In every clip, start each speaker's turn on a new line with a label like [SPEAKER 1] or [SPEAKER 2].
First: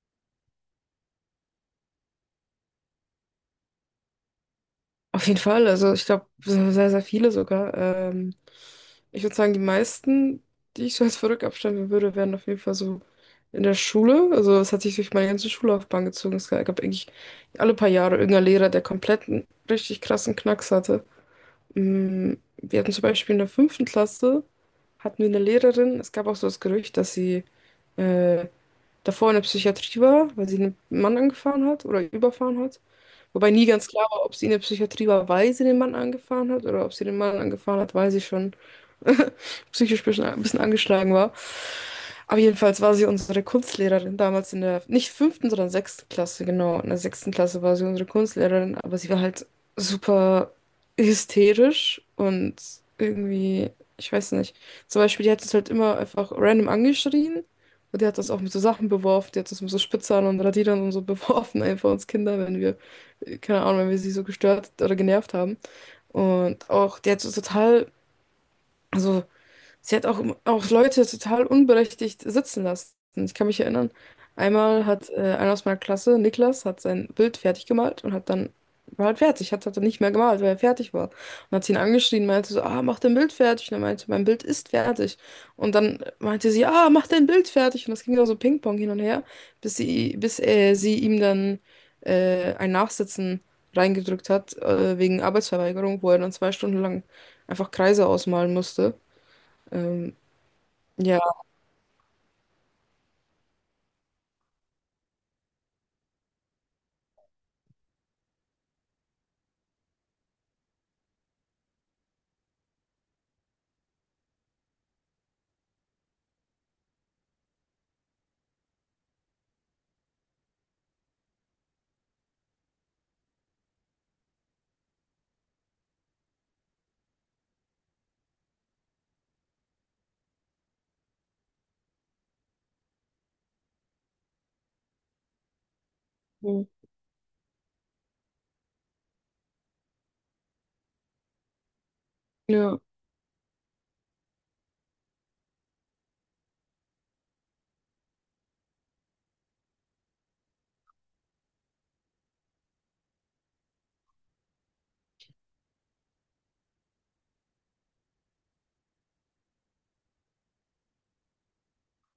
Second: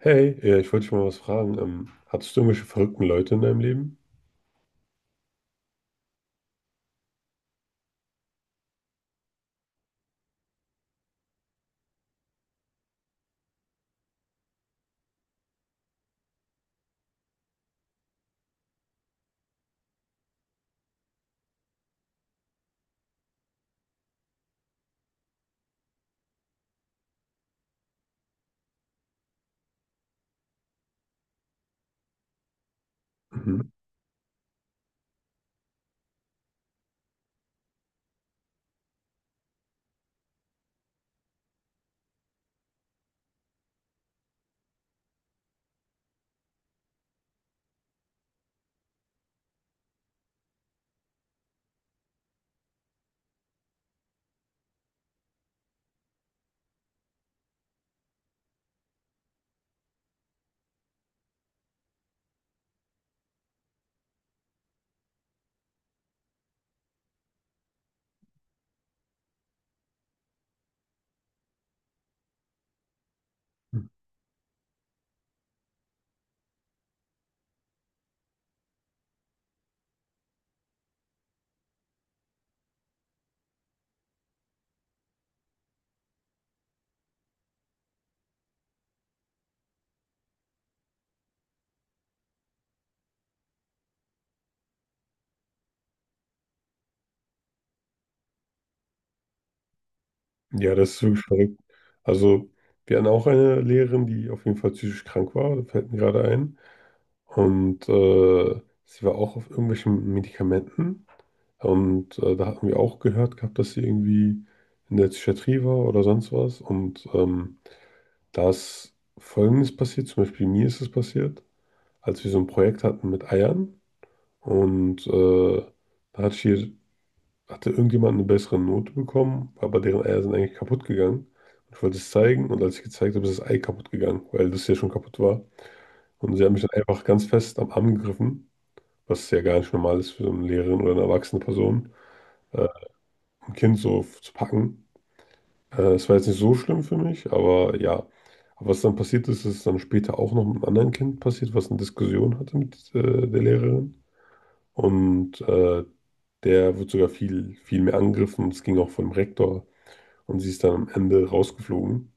[SPEAKER 1] Hey, ja, ich wollte dich mal was fragen. Hattest du irgendwelche verrückten Leute in deinem Leben?
[SPEAKER 2] Auf jeden Fall, also ich glaube, sehr, sehr viele sogar. Ich würde sagen, die meisten, die ich so als verrückt abstempeln würde, wären auf jeden Fall so in der Schule. Also es hat sich durch meine ganze Schullaufbahn gezogen. Es gab eigentlich alle paar Jahre irgendeinen Lehrer, der komplett einen richtig krassen Knacks hatte. Wir hatten zum Beispiel in der fünften Klasse, hatten wir eine Lehrerin. Es gab auch so das Gerücht, dass sie äh, davor in der Psychiatrie war, weil sie einen Mann angefahren hat oder überfahren hat. Wobei
[SPEAKER 1] Mhm.
[SPEAKER 2] nie ganz klar war, ob sie in der Psychiatrie war, weil sie den Mann angefahren hat oder ob sie den Mann angefahren hat, weil sie schon psychisch ein bisschen angeschlagen war. Aber jedenfalls war sie unsere Kunstlehrerin damals in der, nicht fünften, sondern sechsten Klasse, genau. In der sechsten Klasse war sie unsere Kunstlehrerin, aber sie war halt super hysterisch und irgendwie, ich weiß nicht. Zum Beispiel, die hat uns halt immer einfach random angeschrien. Und die hat uns auch mit so Sachen beworfen, die hat uns mit so Spitzern und Radierern und so beworfen, einfach uns Kinder, wenn wir keine Ahnung, wenn wir sie so gestört oder genervt haben. Und auch, die hat so total, also sie hat auch, auch Leute total unberechtigt sitzen lassen. Ich kann mich erinnern, einmal hat einer aus meiner Klasse, Niklas, hat sein Bild fertig gemalt und hat dann, war halt fertig, hat dann nicht mehr gemalt, weil er fertig war. Und hat sie ihn angeschrien, meinte so, ah, mach dein Bild fertig. Und er meinte, mein Bild ist fertig. Und dann meinte sie, ah, mach dein Bild fertig. Und das ging dann so Ping-Pong hin und her, bis sie ihm dann ein Nachsitzen reingedrückt hat, wegen Arbeitsverweigerung, wo er dann zwei Stunden lang einfach Kreise ausmalen musste. Ähm,
[SPEAKER 1] Ja, das ist
[SPEAKER 2] ja.
[SPEAKER 1] wirklich verrückt. Also, wir hatten auch eine Lehrerin, die auf jeden Fall psychisch krank war, das fällt mir gerade ein. Und sie war auch auf irgendwelchen Medikamenten. Und da hatten wir auch gehört gehabt, dass sie irgendwie in der Psychiatrie war oder sonst was. Und da ist Folgendes passiert, zum Beispiel mir ist es passiert, als wir so ein Projekt hatten mit Eiern. Und da hatte irgendjemand eine bessere Note bekommen, aber deren Eier sind eigentlich kaputt gegangen. Und ich wollte es zeigen und als ich gezeigt habe, ist das Ei kaputt gegangen, weil das ja schon kaputt war. Und sie haben mich
[SPEAKER 2] Mhm.
[SPEAKER 1] dann einfach ganz fest am Arm gegriffen, was ja gar nicht normal ist für so eine Lehrerin oder eine erwachsene Person, äh,
[SPEAKER 2] Ja.
[SPEAKER 1] ein Kind so zu packen. Es war jetzt nicht so schlimm für mich, aber ja. Aber was dann passiert ist, ist dann später auch noch mit einem anderen Kind passiert, was eine Diskussion hatte mit der Lehrerin. Und der wird sogar viel, viel mehr angegriffen. Es ging auch vom Rektor. Und sie ist dann am Ende rausgeflogen,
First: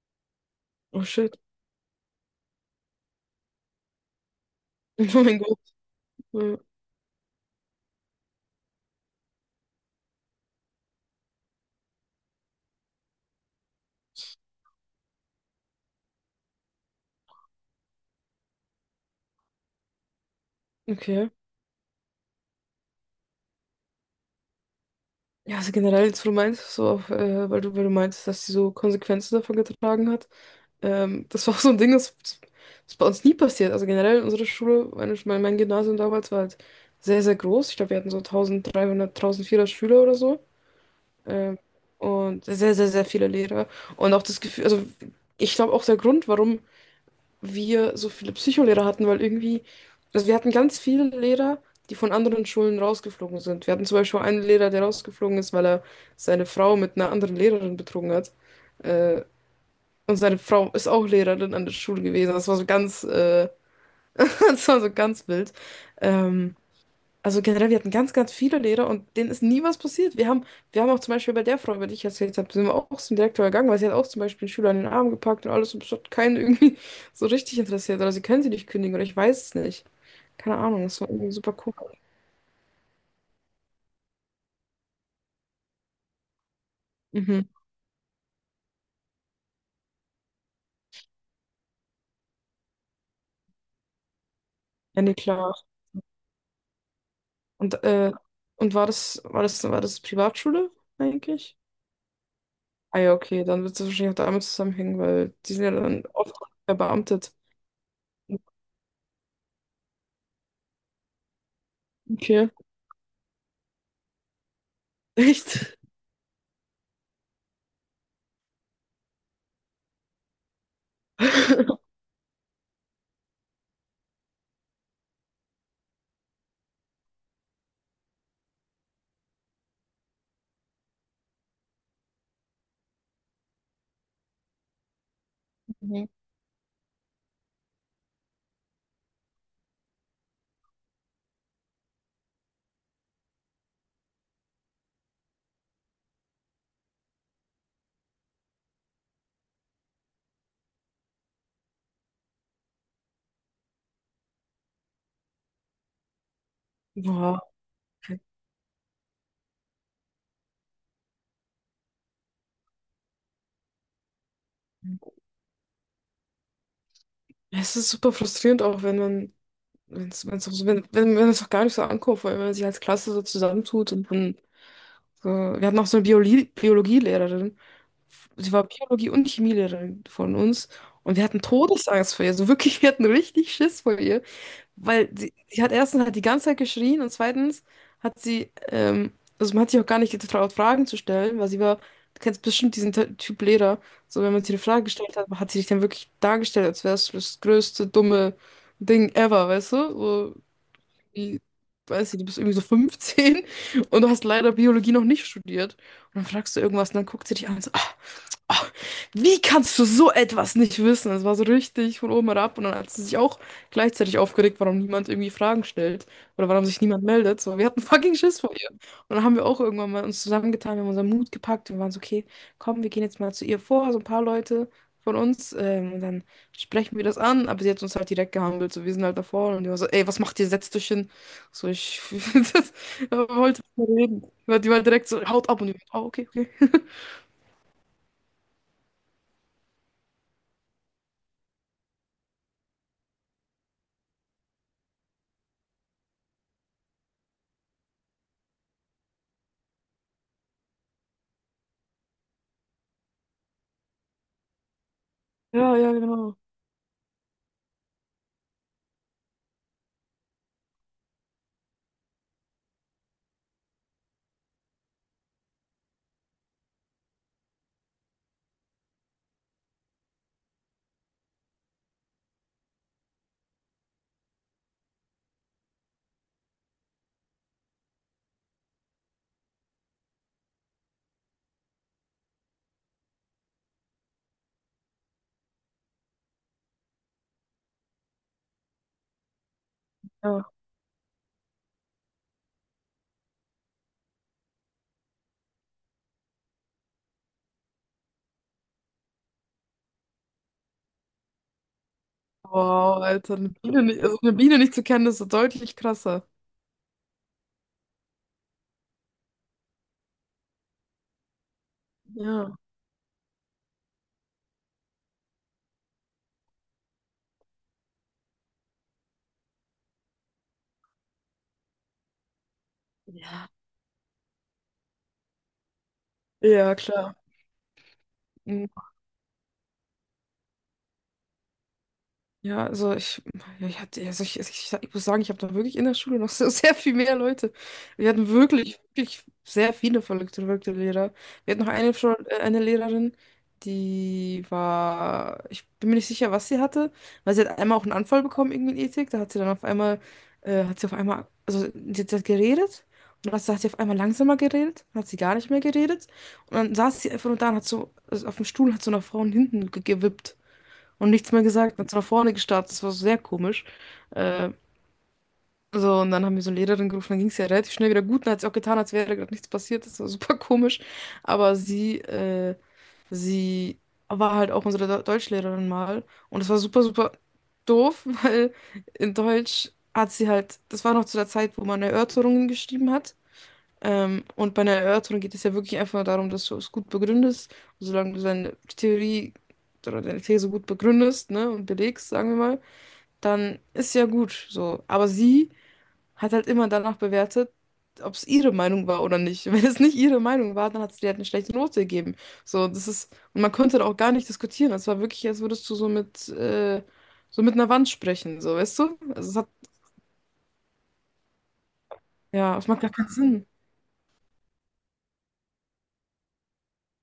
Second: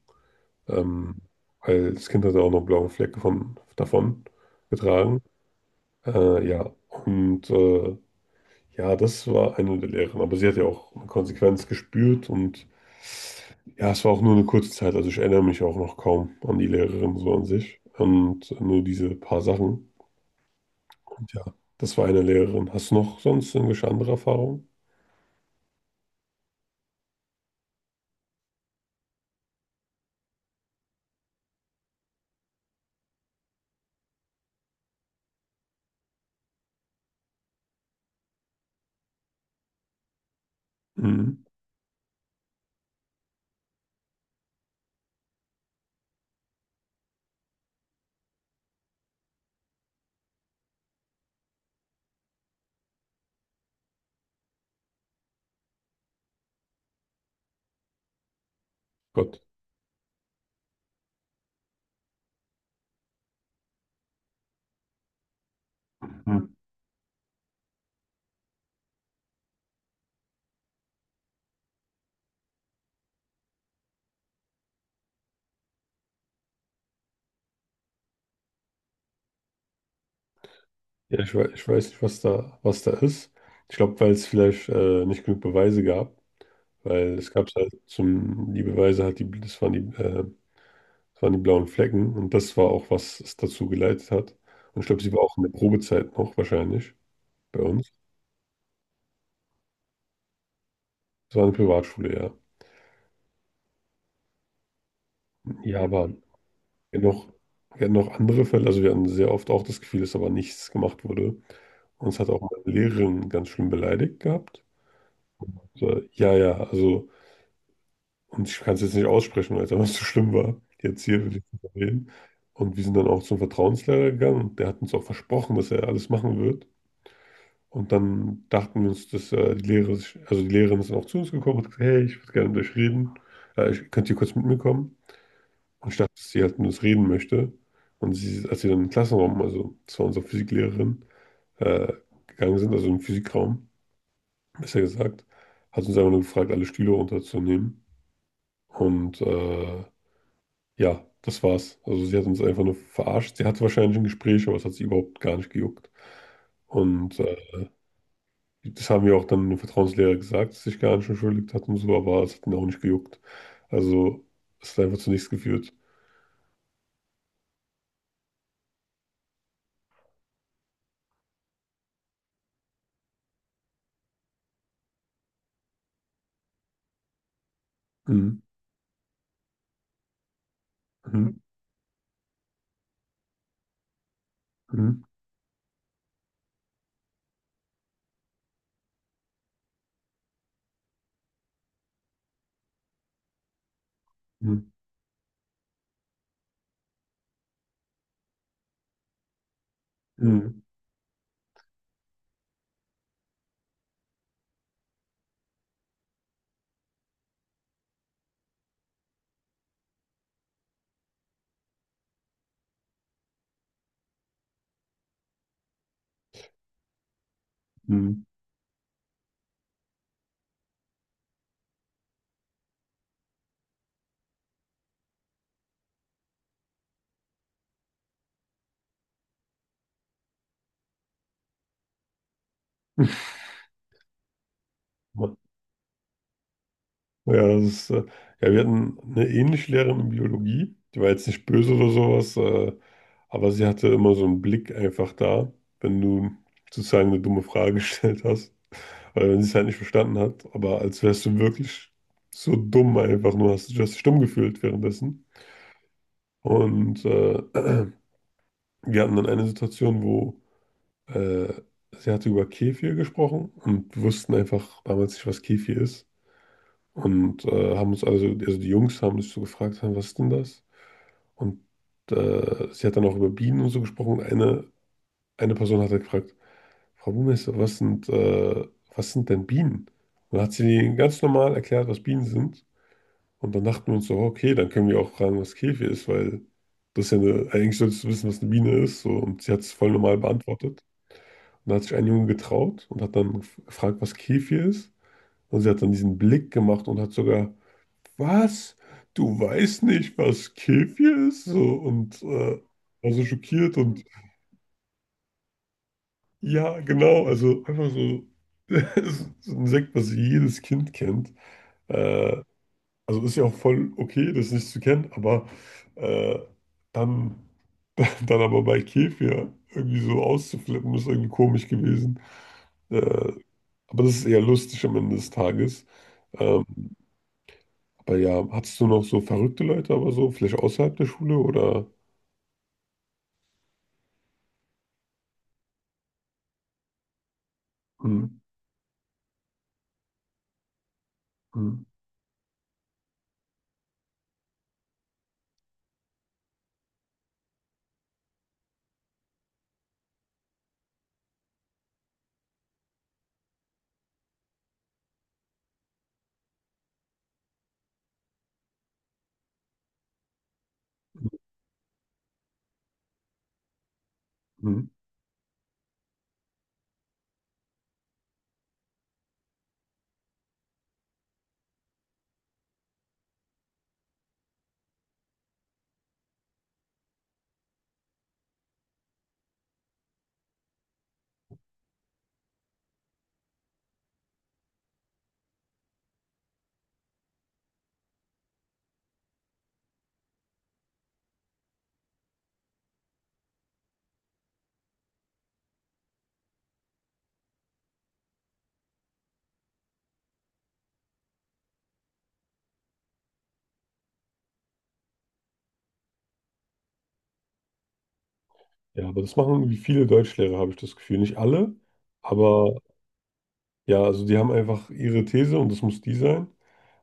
[SPEAKER 2] Oh
[SPEAKER 1] ähm,
[SPEAKER 2] shit.
[SPEAKER 1] weil das Kind hatte auch noch einen blauen Fleck von, davon getragen.
[SPEAKER 2] Oh mein Gott. Ja.
[SPEAKER 1] Ja, und ja, das war eine der Lehren. Aber sie hat ja auch eine Konsequenz gespürt und ja, es war auch nur eine kurze Zeit. Also ich erinnere mich auch noch kaum an die Lehrerin so an sich und nur diese paar Sachen.
[SPEAKER 2] Okay.
[SPEAKER 1] Und ja, das war eine Lehrerin. Hast du noch sonst irgendwelche andere Erfahrungen?
[SPEAKER 2] Ja, also generell jetzt, wo du meinst, so auch, weil du meinst, dass sie so Konsequenzen davon getragen hat. Das war auch so ein Ding, das ist bei uns nie passiert. Also generell unsere Schule, mein Gymnasium damals war halt sehr, sehr groß. Ich glaube, wir hatten so 1300, 1400 Schüler oder so.
[SPEAKER 1] Mhm.
[SPEAKER 2] Ähm, und sehr, sehr, sehr viele Lehrer. Und auch das Gefühl, also ich glaube auch der Grund, warum wir so viele Psycholehrer hatten, weil irgendwie, also wir hatten ganz viele Lehrer, die von anderen Schulen rausgeflogen sind. Wir hatten zum Beispiel einen Lehrer, der rausgeflogen ist, weil er seine Frau mit einer anderen Lehrerin betrogen hat. Äh,
[SPEAKER 1] Gott.
[SPEAKER 2] und seine Frau ist auch Lehrerin an der Schule gewesen. Das war so ganz, das war so ganz wild.
[SPEAKER 1] Mhm.
[SPEAKER 2] Ähm, also generell, wir hatten ganz, ganz viele Lehrer und denen ist nie was passiert. Wir haben auch zum Beispiel bei der Frau, über die ich erzählt habe, sind wir auch zum Direktor gegangen, weil sie hat auch zum Beispiel einen Schüler in den Arm gepackt und alles und es hat keinen irgendwie so richtig interessiert. Oder sie können sie nicht kündigen oder ich weiß es nicht. Keine Ahnung, das war
[SPEAKER 1] Ja,
[SPEAKER 2] irgendwie super
[SPEAKER 1] ich
[SPEAKER 2] cool.
[SPEAKER 1] weiß nicht, was da ist. Ich glaube, weil es vielleicht nicht genug Beweise gab, weil es
[SPEAKER 2] Mhm.
[SPEAKER 1] gab halt zum, die Beweise halt, die, das waren die, das waren die blauen Flecken und das war auch, was es dazu geleitet hat. Und ich glaube,
[SPEAKER 2] Ja,
[SPEAKER 1] sie
[SPEAKER 2] nee,
[SPEAKER 1] war auch in der
[SPEAKER 2] klar.
[SPEAKER 1] Probezeit noch wahrscheinlich bei
[SPEAKER 2] Und,
[SPEAKER 1] uns.
[SPEAKER 2] äh, und war das Privatschule
[SPEAKER 1] Das war eine
[SPEAKER 2] eigentlich?
[SPEAKER 1] Privatschule, ja.
[SPEAKER 2] Ah ja, okay, dann wird es wahrscheinlich auch damit zusammenhängen, weil die sind ja
[SPEAKER 1] Ja,
[SPEAKER 2] dann
[SPEAKER 1] aber
[SPEAKER 2] oft
[SPEAKER 1] wir hatten noch,
[SPEAKER 2] verbeamtet.
[SPEAKER 1] wir hatten noch andere Fälle, also wir hatten sehr oft auch das Gefühl, dass aber nichts gemacht wurde. Uns hat auch
[SPEAKER 2] Okay.
[SPEAKER 1] meine Lehrerin ganz schlimm beleidigt gehabt.
[SPEAKER 2] Echt?
[SPEAKER 1] So, ja, ja, also. Und ich kann es jetzt nicht aussprechen, weil es einfach so schlimm war. Die Erzieherin, die zu reden. Und wir sind dann auch zum Vertrauenslehrer gegangen und der hat uns auch versprochen, dass er alles machen wird. Und dann dachten wir uns, dass also die Lehrerin ist dann auch zu uns gekommen und hat gesagt, hey, ich würde gerne mit euch reden. Könnt ihr kurz mit mir kommen? Und ich dachte, dass sie halt mit uns reden möchte. Und sie, als wir dann im Klassenraum, also das war unsere Physiklehrerin, äh, gegangen sind, also im Physikraum, besser gesagt, hat uns einfach nur gefragt, alle Stühle runterzunehmen. Und ja, das war's. Also sie hat uns einfach nur verarscht. Sie hatte wahrscheinlich ein Gespräch, aber es hat sie überhaupt gar nicht gejuckt. Und
[SPEAKER 2] Boah.
[SPEAKER 1] das haben wir auch dann dem Vertrauenslehrer gesagt, dass sie sich gar nicht entschuldigt hat und so, aber es hat ihn auch nicht gejuckt. Also es hat einfach zu nichts geführt.
[SPEAKER 2] Ja, es ist super frustrierend auch, wenn man, wenn's, wenn's auch so, wenn es auch gar nicht so ankommt, weil wenn man sich als Klasse so zusammentut und dann so, wir hatten auch so eine Biologielehrerin,
[SPEAKER 1] Mhm.
[SPEAKER 2] sie war Biologie- und Chemielehrerin von uns und wir
[SPEAKER 1] Mhm.
[SPEAKER 2] hatten Todesangst vor ihr, so wirklich, wir hatten richtig Schiss vor ihr.
[SPEAKER 1] Mhm.
[SPEAKER 2] Weil sie hat erstens halt die ganze Zeit geschrien und zweitens hat sie, ähm, also man hat sich auch gar nicht getraut, Fragen zu stellen, weil sie war, du kennst bestimmt diesen Typ Lehrer, so wenn man sie eine
[SPEAKER 1] Mhm.
[SPEAKER 2] Frage gestellt hat, hat sie sich dann wirklich dargestellt, als wäre es das größte dumme Ding ever, weißt du? So,
[SPEAKER 1] Mhm.
[SPEAKER 2] irgendwie, weiß ich, du bist irgendwie so 15 und du hast leider Biologie noch nicht studiert. Und dann fragst du irgendwas und dann guckt sie dich an und so, ah, ah, wie kannst du so etwas nicht wissen? Das war so richtig von oben herab. Und dann hat sie sich auch gleichzeitig aufgeregt, warum niemand irgendwie Fragen stellt oder warum sich niemand meldet. So, wir hatten fucking Schiss vor ihr. Und dann haben wir auch irgendwann mal uns zusammengetan, wir haben unseren Mut gepackt und waren so, okay, komm, wir gehen jetzt mal zu ihr vor, so ein paar Leute von uns. Und dann sprechen wir das an, aber sie hat uns halt direkt gehandelt. So, wir sind halt davor und die war so, ey, was macht ihr? Setzt euch hin. So, ich das,
[SPEAKER 1] Mhm.
[SPEAKER 2] wollte nicht mehr reden. Weil die war direkt so, haut ab und ich, oh, okay, okay.
[SPEAKER 1] Ja, das ist, ja, wir hatten eine ähnliche Lehrerin in Biologie, die war jetzt nicht böse oder sowas, aber sie hatte immer so einen Blick einfach da, wenn du sozusagen eine dumme Frage gestellt hast, oder wenn sie es halt nicht verstanden hat, aber als wärst du wirklich so dumm einfach, nur hast dich dumm gefühlt währenddessen.
[SPEAKER 2] Ja, ja, genau.
[SPEAKER 1] Und wir hatten dann eine Situation, wo äh, sie hatte über Kefir gesprochen und wir wussten einfach damals nicht, was Kefir ist. Und also die Jungs haben sich so gefragt, "Hä, was ist denn das? Und sie hat dann auch über Bienen und so gesprochen. Und eine Person hat dann gefragt, Frau Buchmeister, was sind denn Bienen? Und dann hat sie ihnen ganz normal erklärt, was Bienen sind. Und dann dachten wir uns so, "Oh, okay, dann können wir auch fragen, was Käfig ist, weil das ist ja eine, eigentlich solltest du wissen, was eine Biene ist. So. Und sie hat es voll normal
[SPEAKER 2] Ja.
[SPEAKER 1] beantwortet. Und dann hat sich ein Junge getraut und hat dann gefragt, was Käfig ist. Und sie hat dann diesen Blick gemacht und hat sogar was? Du weißt nicht, was Kefir ist? So, und
[SPEAKER 2] Wow,
[SPEAKER 1] war so
[SPEAKER 2] Alter, eine
[SPEAKER 1] schockiert
[SPEAKER 2] Biene nicht,
[SPEAKER 1] und
[SPEAKER 2] also eine Biene nicht zu kennen, ist so deutlich krasser.
[SPEAKER 1] ja, genau, also einfach so, es ist ein Sekt, was jedes Kind kennt. Äh,
[SPEAKER 2] Ja.
[SPEAKER 1] also ist ja auch voll okay, das nicht zu kennen, aber äh, dann, dann aber bei Kefir irgendwie so auszuflippen, ist irgendwie komisch gewesen. Äh,
[SPEAKER 2] Ja.
[SPEAKER 1] aber das ist eher lustig am Ende des Tages. Ähm,
[SPEAKER 2] Ja, klar.
[SPEAKER 1] aber ja,
[SPEAKER 2] Mhm.
[SPEAKER 1] hattest du noch so verrückte Leute, aber so, vielleicht außerhalb der Schule oder?
[SPEAKER 2] Ja, also ich, ich muss sagen, ich habe da wirklich in der Schule noch so sehr viel mehr Leute. Wir hatten
[SPEAKER 1] Hm?
[SPEAKER 2] wirklich, wirklich sehr viele verrückte, verrückte Lehrer. Wir hatten noch
[SPEAKER 1] Mhm.
[SPEAKER 2] eine Lehrerin, die war, ich bin mir nicht sicher, was sie hatte, weil sie hat einmal auch einen Anfall bekommen, irgendwie in Ethik. Da hat sie dann auf einmal, hat sie auf einmal, also sie hat geredet und dann hat sie auf einmal langsamer geredet, dann hat sie gar nicht mehr geredet und dann saß sie einfach nur da und hat so, also auf dem Stuhl hat so nach vorne und hinten gewippt und nichts mehr gesagt. Dann ist nach vorne gestartet. Das war so sehr komisch. Äh,
[SPEAKER 1] Mhm.
[SPEAKER 2] so, und dann haben wir so eine Lehrerin gerufen. Dann ging es ja relativ schnell wieder gut. Und hat sie auch getan, als wäre gerade nichts passiert. Das war super komisch. Aber sie war halt auch unsere Deutschlehrerin mal. Und das war super, super doof, weil in Deutsch hat sie halt, das war noch zu der Zeit, wo man Erörterungen geschrieben hat. Und bei einer Erörterung geht es ja wirklich einfach darum, dass du es gut begründest. Und solange du deine Theorie oder deine These gut begründest, ne, und belegst, sagen wir mal, dann ist ja gut so. Aber sie hat halt immer danach bewertet, ob es ihre Meinung war oder nicht. Und wenn es nicht ihre Meinung war, dann hat sie dir halt eine schlechte Note gegeben. So, das ist, und man konnte da auch gar nicht diskutieren. Es war wirklich, als würdest du so mit einer Wand sprechen, so, weißt du?
[SPEAKER 1] Ja, aber das machen irgendwie viele Deutschlehrer, habe ich das Gefühl. Nicht alle,
[SPEAKER 2] Ja, es
[SPEAKER 1] aber
[SPEAKER 2] macht gar keinen Sinn.
[SPEAKER 1] ja, also die haben einfach ihre These und das muss die sein.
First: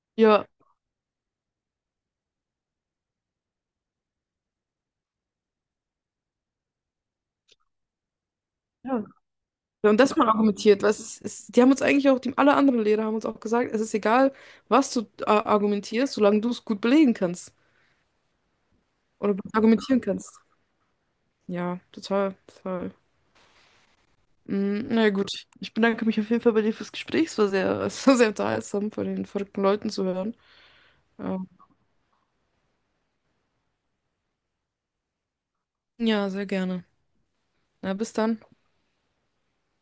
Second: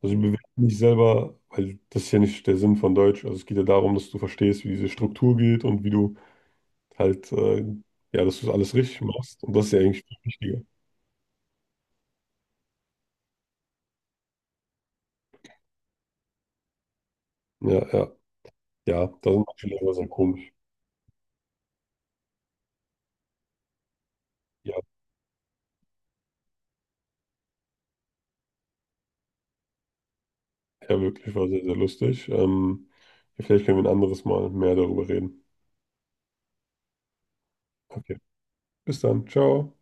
[SPEAKER 1] Also die
[SPEAKER 2] Ja.
[SPEAKER 1] bewerten nicht selber, weil das ist ja nicht der Sinn von Deutsch. Also es geht ja darum, dass du verstehst, wie diese Struktur geht und wie du halt ja, dass du das alles richtig
[SPEAKER 2] Ja.
[SPEAKER 1] machst. Und das ist ja
[SPEAKER 2] Ja, und
[SPEAKER 1] eigentlich
[SPEAKER 2] das
[SPEAKER 1] viel
[SPEAKER 2] mal
[SPEAKER 1] wichtiger.
[SPEAKER 2] argumentiert, weil die haben uns eigentlich auch, die, alle anderen Lehrer haben uns auch gesagt, es ist egal, was du argumentierst, solange du es gut belegen kannst
[SPEAKER 1] Ja, ja, ja, da
[SPEAKER 2] oder
[SPEAKER 1] sind manche Lehrer
[SPEAKER 2] argumentieren
[SPEAKER 1] sehr
[SPEAKER 2] kannst.
[SPEAKER 1] komisch.
[SPEAKER 2] Ja, total, total.
[SPEAKER 1] Ja,
[SPEAKER 2] Na ja, gut, ich bedanke mich auf jeden Fall bei dir fürs Gespräch. Es war sehr, es war sehr unterhaltsam, von den verrückten Leuten zu hören.
[SPEAKER 1] ja, wirklich, war
[SPEAKER 2] Ähm,
[SPEAKER 1] sehr, sehr lustig. Ja, vielleicht können wir ein anderes Mal mehr darüber reden.
[SPEAKER 2] ja, sehr gerne. Na, bis
[SPEAKER 1] Okay,
[SPEAKER 2] dann.
[SPEAKER 1] bis dann, ciao.